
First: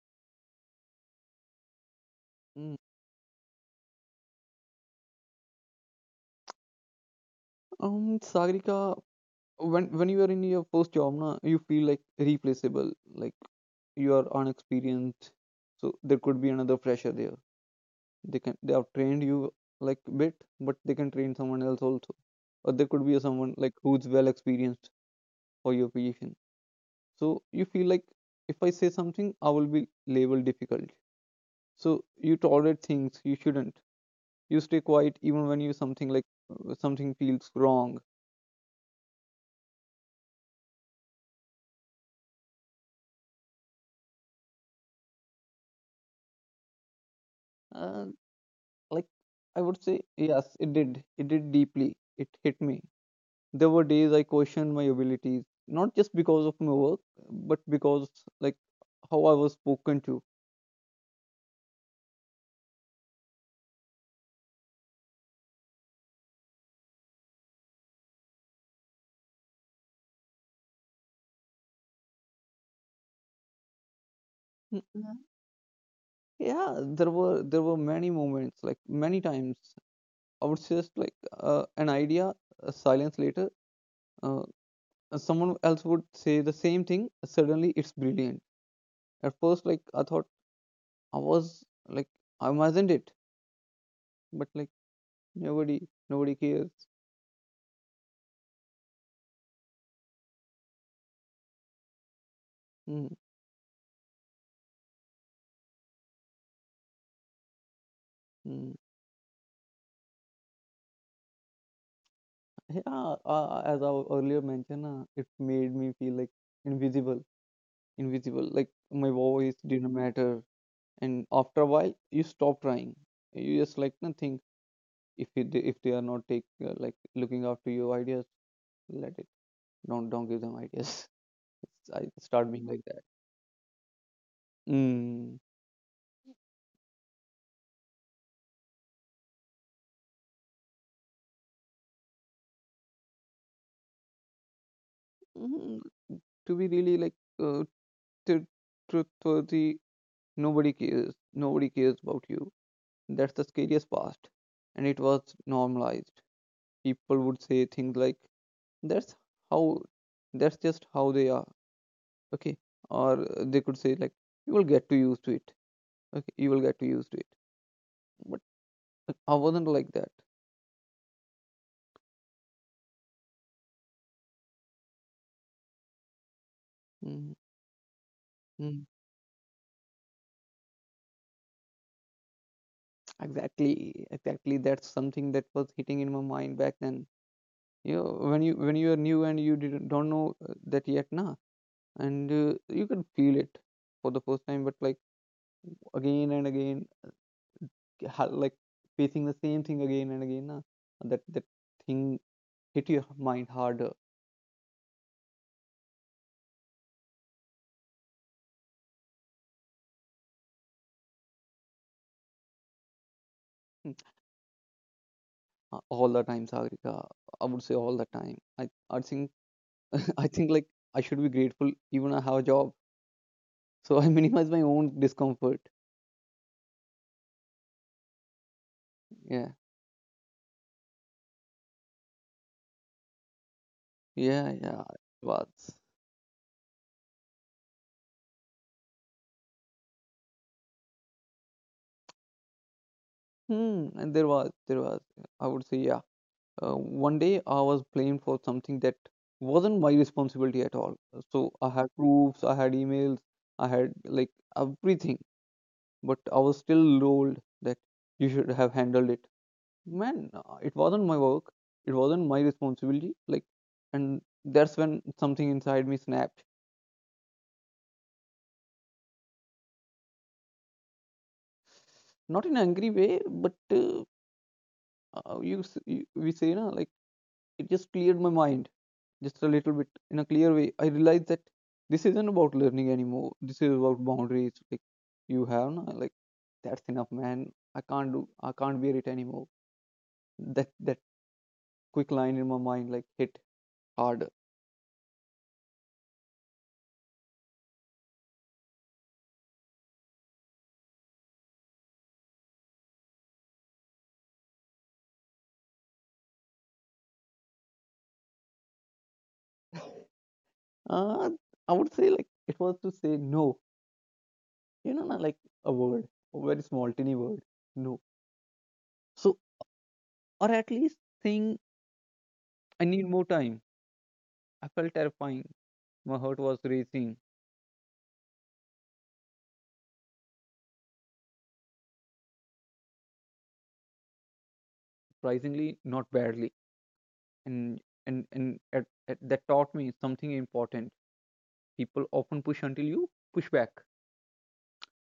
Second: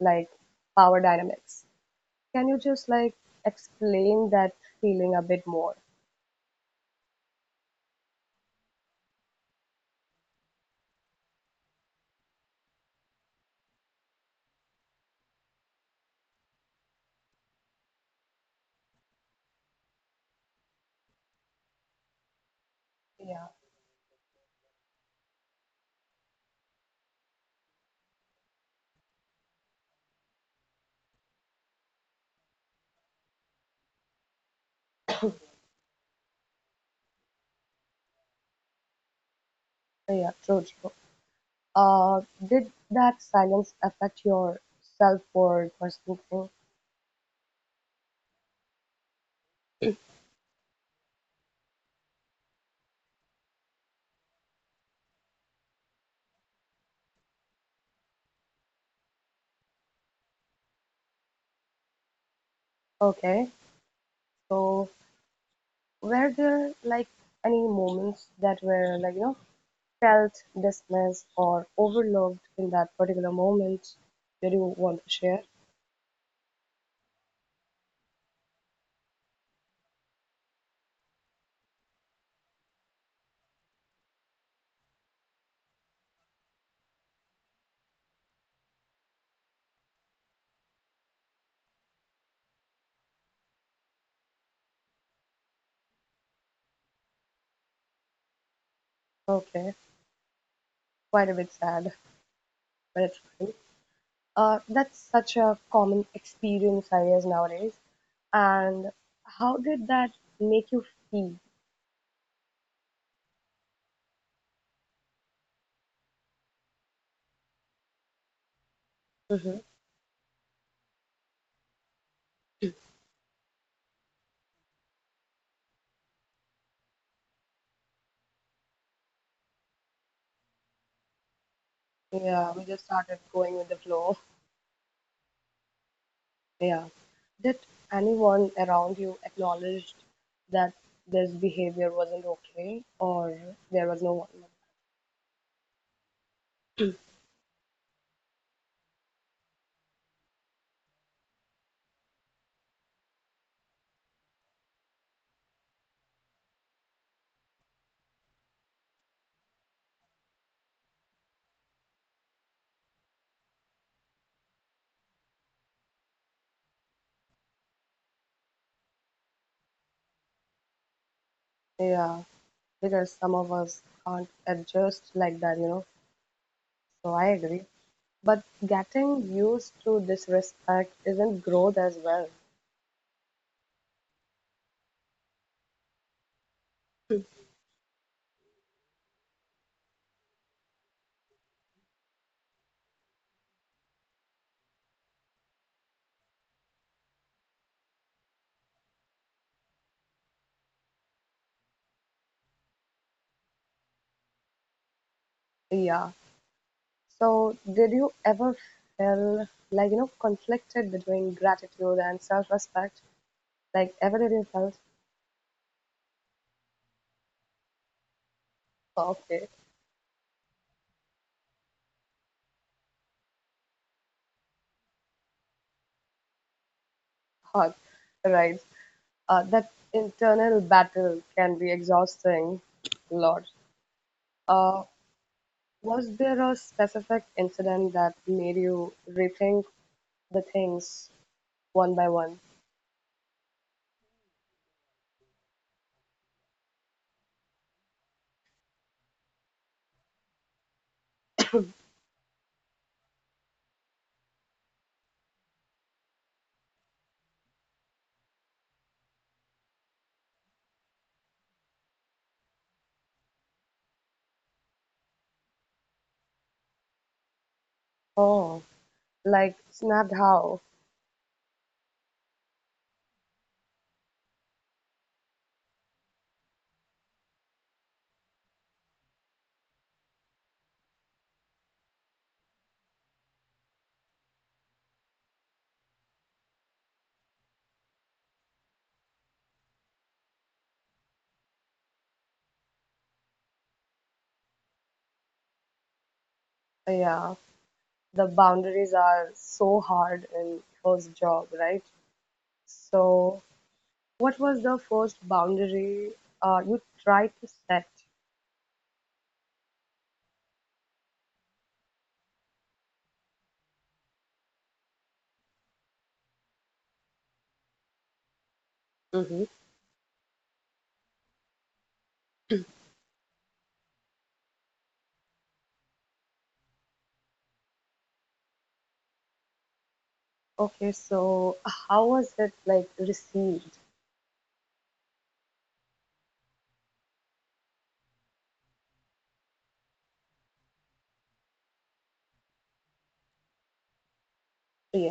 Speaker 1: like power dynamics. Can you
Speaker 2: Mm.
Speaker 1: just like explain that feeling a bit more?
Speaker 2: Sagrika, when you are in your first job, na, you feel like replaceable. Like, you are unexperienced, so there could be another fresher there. They can they have trained you like bit, but they can train someone else also. Or there could be a
Speaker 1: Yeah,
Speaker 2: someone like who's well experienced for your position. So you feel like if I say something, I will be labeled difficult. So you tolerate things you shouldn't. You stay quiet even when you something like something feels wrong.
Speaker 1: yeah, true, true. Did that silence affect your self-worth or something?
Speaker 2: Uh, like, I would say, yes, it did. It did deeply. It hit me. There were days I questioned my abilities, not just because of my work, but because like how I was spoken to.
Speaker 1: Okay, so were there like any moments that were like, you know, felt dismissed or overlooked in that particular moment that you
Speaker 2: Mm,
Speaker 1: want to
Speaker 2: mm.
Speaker 1: share?
Speaker 2: Yeah, there were many moments, like many times, I would say just like an idea, a silence later, uh, someone else would say the same thing. Suddenly, it's brilliant. At first, like I thought I was like I wasn't it, but like nobody nobody cares.
Speaker 1: Okay, quite a bit sad, but
Speaker 2: Mm-hmm.
Speaker 1: it's fine. That's such a common experience, I guess, nowadays. And how did that make you feel?
Speaker 2: Yeah, as I earlier mentioned, it made me feel like invisible, invisible. Like my voice
Speaker 1: Hmm.
Speaker 2: didn't matter, and after a while, you stop trying. You just like nothing. If it, if they are not take like looking after your ideas, let it. Don't give them ideas. It's, I
Speaker 1: Yeah,
Speaker 2: start
Speaker 1: we
Speaker 2: being like
Speaker 1: just
Speaker 2: that.
Speaker 1: started going with the flow.
Speaker 2: Mm.
Speaker 1: Yeah. Did anyone around you acknowledged that this behavior wasn't okay or there was no one?
Speaker 2: Mm, to be really like uh, tr- truthworthy, nobody cares. Nobody cares about you. That's the scariest part, and it was normalized. People would say things like that's how, that's just how they are. Okay, or they could say like you will get to used to it. Okay, you will get to used to it. But like, I wasn't like that.
Speaker 1: Yeah, because some of us can't adjust like that, you know. So I
Speaker 2: Mm.
Speaker 1: agree. But
Speaker 2: Mm.
Speaker 1: getting used to disrespect isn't growth as well.
Speaker 2: Exactly, exactly. That's something that was hitting in my mind back then. You know, when you are new, and you didn't, don't know that yet, nah, and you can feel it for the first time. But like, again and again, like facing the same thing again and again, nah, that thing hit your mind harder.
Speaker 1: Yeah. So did you ever feel like, you know, conflicted between gratitude and self-respect?
Speaker 2: Mm,
Speaker 1: Like ever did you felt,
Speaker 2: all the time, Sagrika. I would say all the time. I
Speaker 1: "Oh,
Speaker 2: think
Speaker 1: okay,
Speaker 2: I think like I should be grateful even I have a job, so I minimize my own discomfort.
Speaker 1: hot, right?
Speaker 2: Yeah,
Speaker 1: That internal battle can be exhausting, Lord.
Speaker 2: yeah, yeah.
Speaker 1: Uh,
Speaker 2: It was.
Speaker 1: was there a specific incident that made you rethink the things one by one?
Speaker 2: Hmm. And there was. I would say yeah. Uh, One day I was blamed for something that wasn't my responsibility at all. So I had proofs, I had emails, I had like everything, but I was still told that you should have handled it. Man, it wasn't my work. It wasn't my responsibility. Like, and that's when something inside me snapped.
Speaker 1: Oh, like snapped how?
Speaker 2: Not in an angry way, but you we say, na, like it just cleared my mind, just a little bit in a clear way. I realized that this isn't about learning anymore. This is about boundaries. Like, you have, na, like that's enough, man. I can't do. I can't bear it anymore. That quick line in my mind like hit hard.
Speaker 1: Yeah, the boundaries are so hard in first job, right? So what was the first boundary you tried to set?
Speaker 2: Uh, I would say like it was to say no. You know, na, like a word, a very small, tiny word. No. So,
Speaker 1: Hmm.
Speaker 2: or at least saying, I need more time. I felt terrifying. My heart was racing,
Speaker 1: Okay, so how was it like received?
Speaker 2: surprisingly, not badly. And at, that taught me something important. People often push until you push back.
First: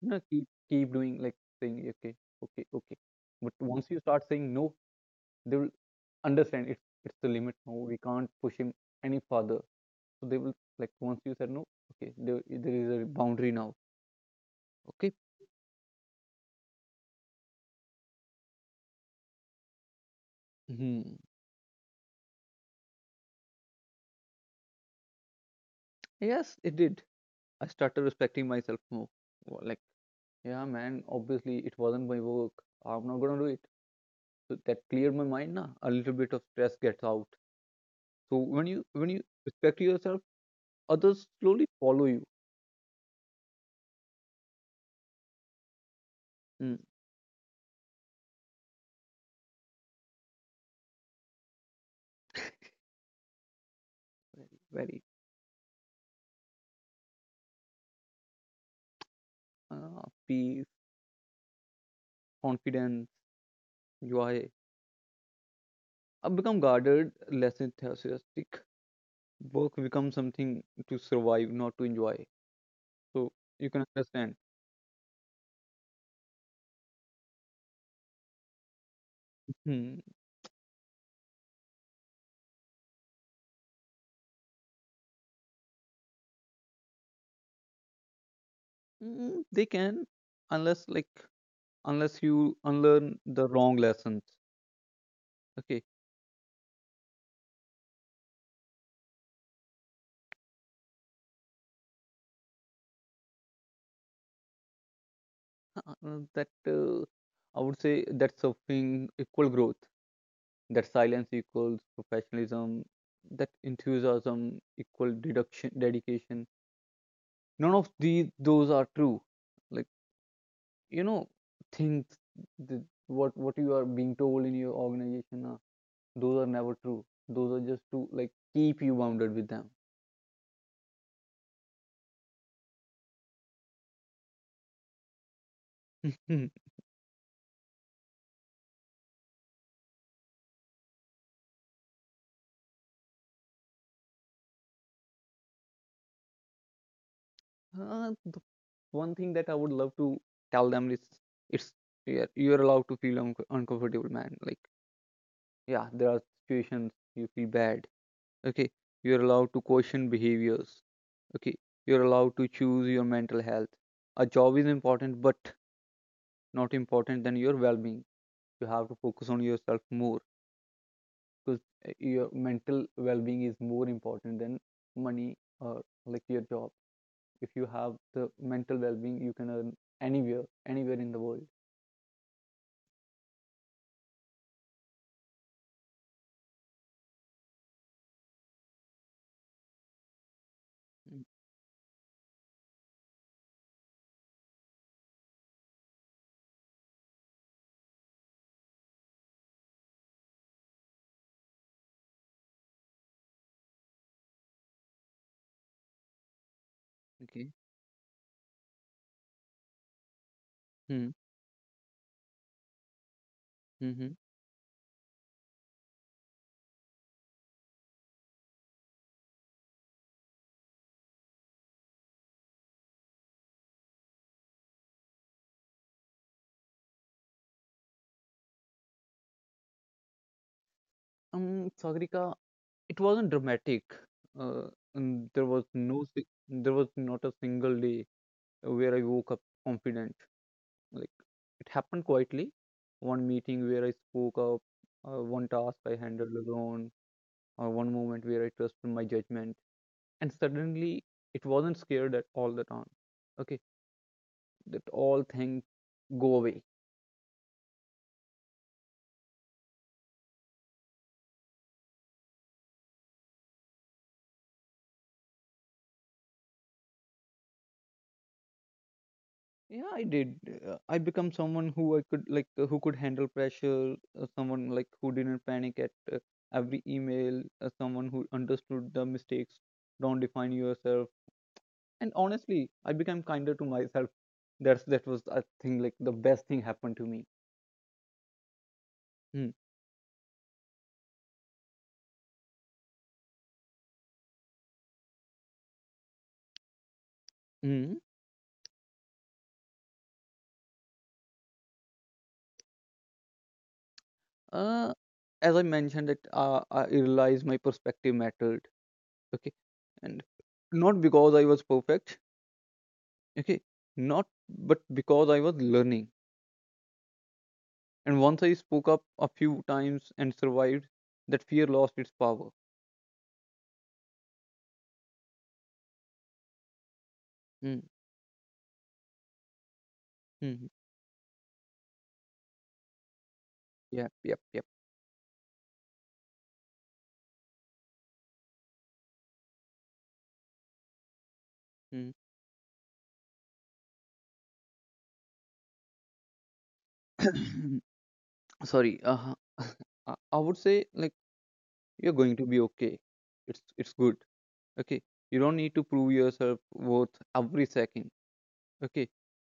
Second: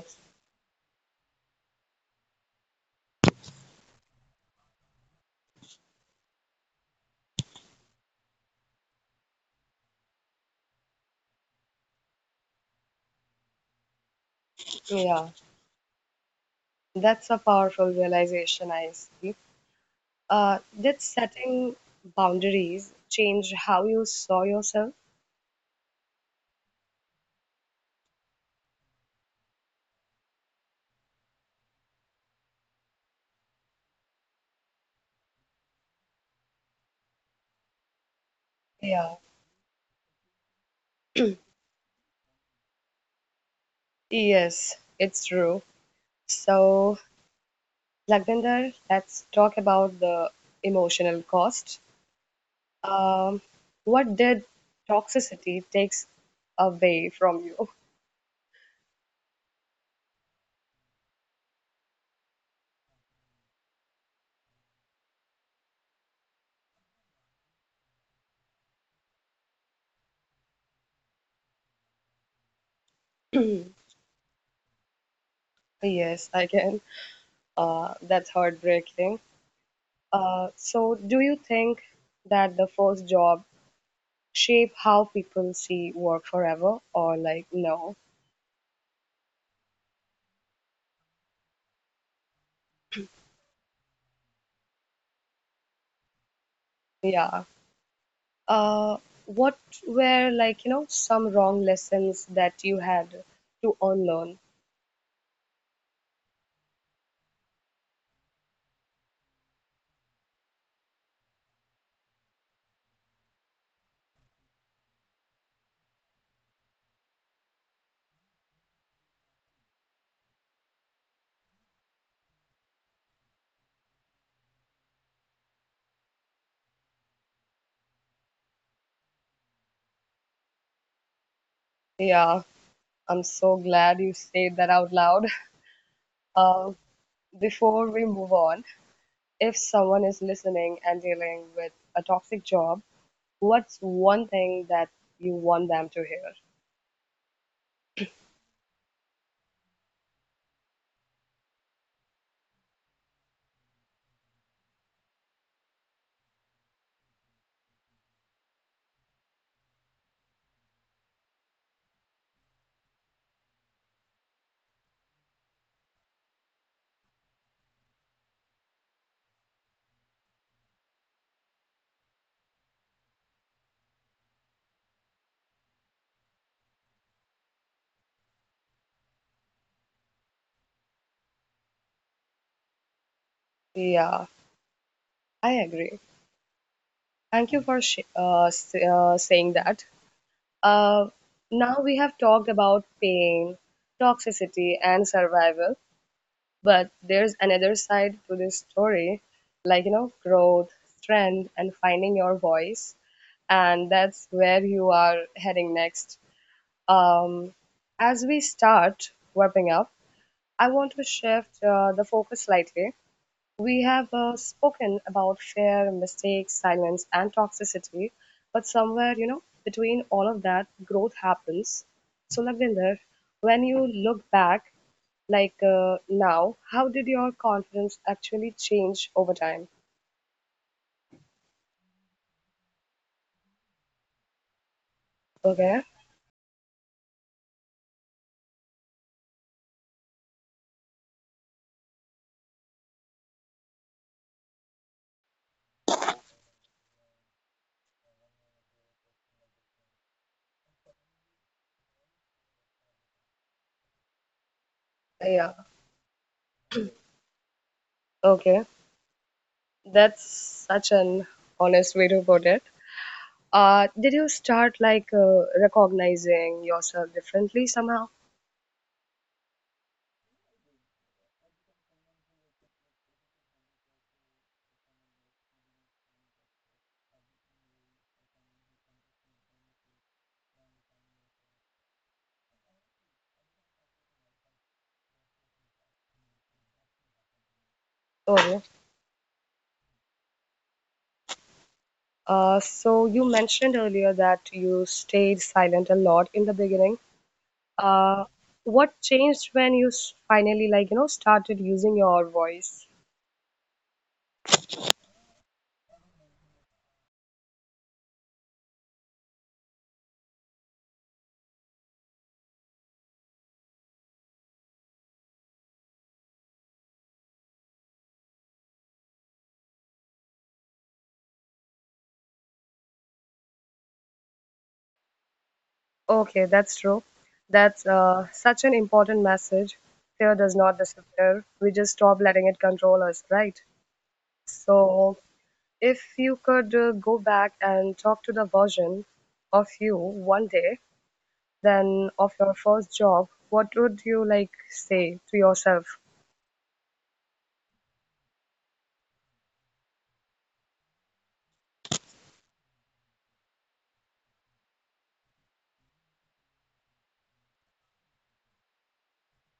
Speaker 2: You know, keep doing like saying, okay, okay, okay. But once you start saying no, they will understand it's the limit. No, we can't push him any further. So they will like once you said no, okay, there is a boundary now. Okay.
Speaker 1: yeah, that's a powerful realization, I see.
Speaker 2: Hmm.
Speaker 1: Did setting boundaries change how you saw yourself?
Speaker 2: Yes, it did. I started respecting myself more. Like, yeah, man, obviously it wasn't my work. I'm not gonna do it. So that cleared my mind, nah. A little bit of stress gets out. So when
Speaker 1: Yeah,
Speaker 2: you respect yourself, others slowly follow you.
Speaker 1: yes, it's true.
Speaker 2: Mm,
Speaker 1: So, Lagvinder, let's talk about the emotional cost. Um, what did
Speaker 2: very
Speaker 1: toxicity takes away from you?
Speaker 2: uh, peace, confidence, joy. I become guarded, less enthusiastic. Work becomes something to survive, not to enjoy. So you can understand.
Speaker 1: Yes, I can. That's heartbreaking.
Speaker 2: Hmm.
Speaker 1: So, do you think that the first job shape how people see work forever, or like no?
Speaker 2: Mm, they can, unless like unless you unlearn the wrong lessons. Okay.
Speaker 1: Yeah. Uh, what were like you know some wrong lessons that you had to unlearn?
Speaker 2: That I would say that suffering equal growth, that silence equals professionalism, that enthusiasm equal deduction dedication. None of these those are true. Like, you know, things the, what you are being told in your organization, those are never true. Those are just to like keep you bounded with them.
Speaker 1: Yeah, I'm so glad you said that out loud. Uh, Before we move on, if someone is listening and dealing with a toxic job, what's one thing that you want them to hear?
Speaker 2: The one thing that I would love to tell them is it's yeah, you're allowed to feel uncomfortable, man. Like, yeah, there are situations you feel bad. Okay, you're allowed to question behaviors. Okay, you're allowed to choose your mental health. A job is important, but not important than your well-being. You have to focus on yourself more, because your mental well-being is more important than money or like your job. If you have the mental well-being, you can earn anywhere, anywhere in the world.
Speaker 1: Yeah, I agree. Thank you for sh s saying that. Uh,
Speaker 2: Mm.
Speaker 1: Now we have talked about pain, toxicity, and survival, but there's another side to this story, like, you know, growth, strength, and finding your voice. And that's where you are heading next.
Speaker 2: Okay.
Speaker 1: Um, as we start wrapping up, I want to
Speaker 2: Hmm.
Speaker 1: shift the focus slightly. We have
Speaker 2: Mm-hmm.
Speaker 1: spoken about fear, mistakes, silence, and toxicity, but somewhere, you know, between all of that, growth happens. So, Lavinder, when you look back, now, how did your confidence actually change over time?
Speaker 2: Sagrika, it wasn't dramatic. Uh, and there was
Speaker 1: Okay,
Speaker 2: no, there was not a single day where I woke up confident. Like, it happened quietly. One meeting where I spoke up, one task I handled alone, or one moment where I trusted my judgment. And suddenly, it wasn't scared at all the time. Okay, that all
Speaker 1: yeah,
Speaker 2: things go away.
Speaker 1: okay. That's such an honest way to put it. Did you start like recognizing yourself differently somehow?
Speaker 2: Yeah, I did. I become someone who I could like who could handle pressure, someone like who didn't panic at every email, someone who understood the mistakes, don't define yourself. And honestly, I became kinder to myself. That's that was I think like the best thing happened to me.
Speaker 1: Okay.
Speaker 2: Mm.
Speaker 1: So you mentioned earlier that you stayed silent a lot in the beginning.
Speaker 2: Mm.
Speaker 1: Uh, what changed when you finally, like, you know, started using your voice?
Speaker 2: Uh, as I mentioned that I realized my perspective mattered. Okay, and not because I was perfect. Okay, not but because I was learning. And once I spoke up a few times and survived, that fear lost its power.
Speaker 1: Okay, that's true.
Speaker 2: Mm,
Speaker 1: That's such an important message. Fear does
Speaker 2: mm,
Speaker 1: not disappear. We just stop letting it control us, right?
Speaker 2: yep, yep, yep.
Speaker 1: So, if you could go back and talk to the version of you one day,
Speaker 2: Mm.
Speaker 1: then of your first job, what would you like say to yourself?
Speaker 2: Sorry. I would say like you're going to be okay. It's good. Okay. You don't need to prove yourself worth every second. Okay.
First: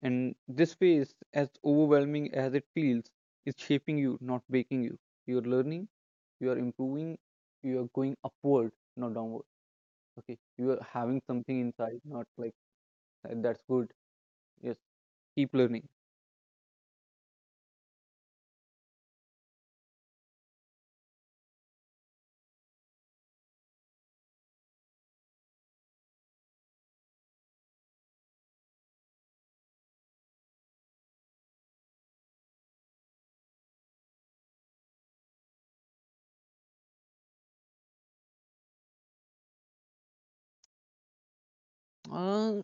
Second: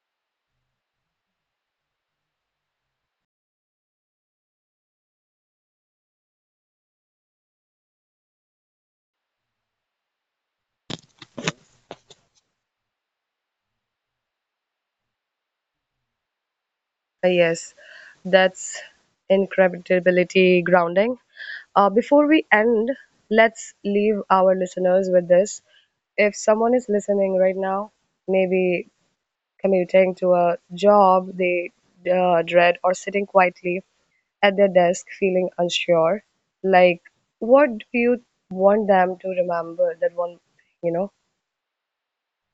Speaker 2: And this phase, as overwhelming as it feels, is shaping you, not breaking you. You're learning, you are improving, you are going upward, not downward. Okay. You are having something inside, not like That's good. Yes, keep learning.
Speaker 1: Yes, that's incredibility grounding. Before we end, let's leave our listeners with this. If someone is listening right now, maybe commuting to a job they dread or sitting quietly at their desk feeling unsure, like what do you want them to remember? That one, you know,
Speaker 2: Uh,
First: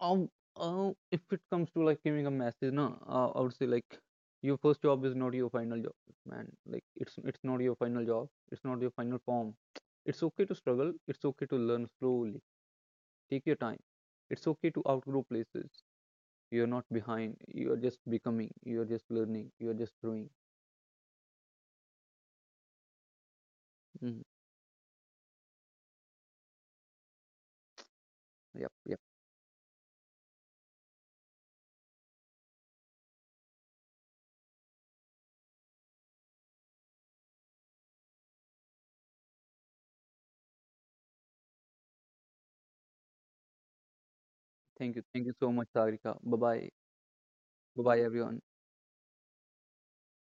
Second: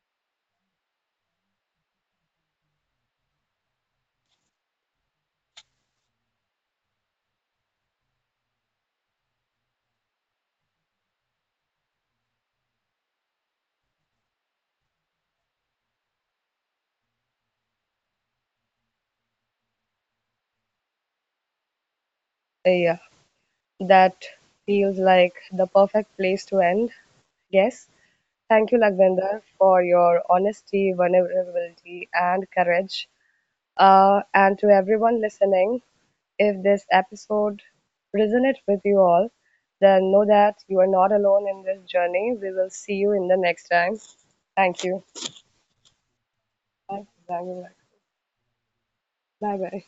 Speaker 2: um, if it comes to like giving a message, no, I would say like your first job is not your final job, man. Like, it's not your final job. It's not your final form. It's okay to struggle. It's okay to learn slowly. Take your time. It's okay to outgrow places. You're not behind. You are just becoming. You are just learning. You are just growing.
Speaker 1: yeah,
Speaker 2: Mhm.
Speaker 1: that feels like the perfect place to end. Yes.
Speaker 2: Yep, yep.
Speaker 1: Thank you, Lagvinder, for your honesty, vulnerability, and courage. And to everyone listening, if this episode resonates with you all, then know that you are not alone in this journey. We will see you in the next time.
Speaker 2: Thank you. Thank you
Speaker 1: Thank
Speaker 2: so
Speaker 1: you.
Speaker 2: much, Sarika. Bye bye.
Speaker 1: Bye
Speaker 2: Bye bye,
Speaker 1: bye.
Speaker 2: everyone.
Speaker 1: Bye bye.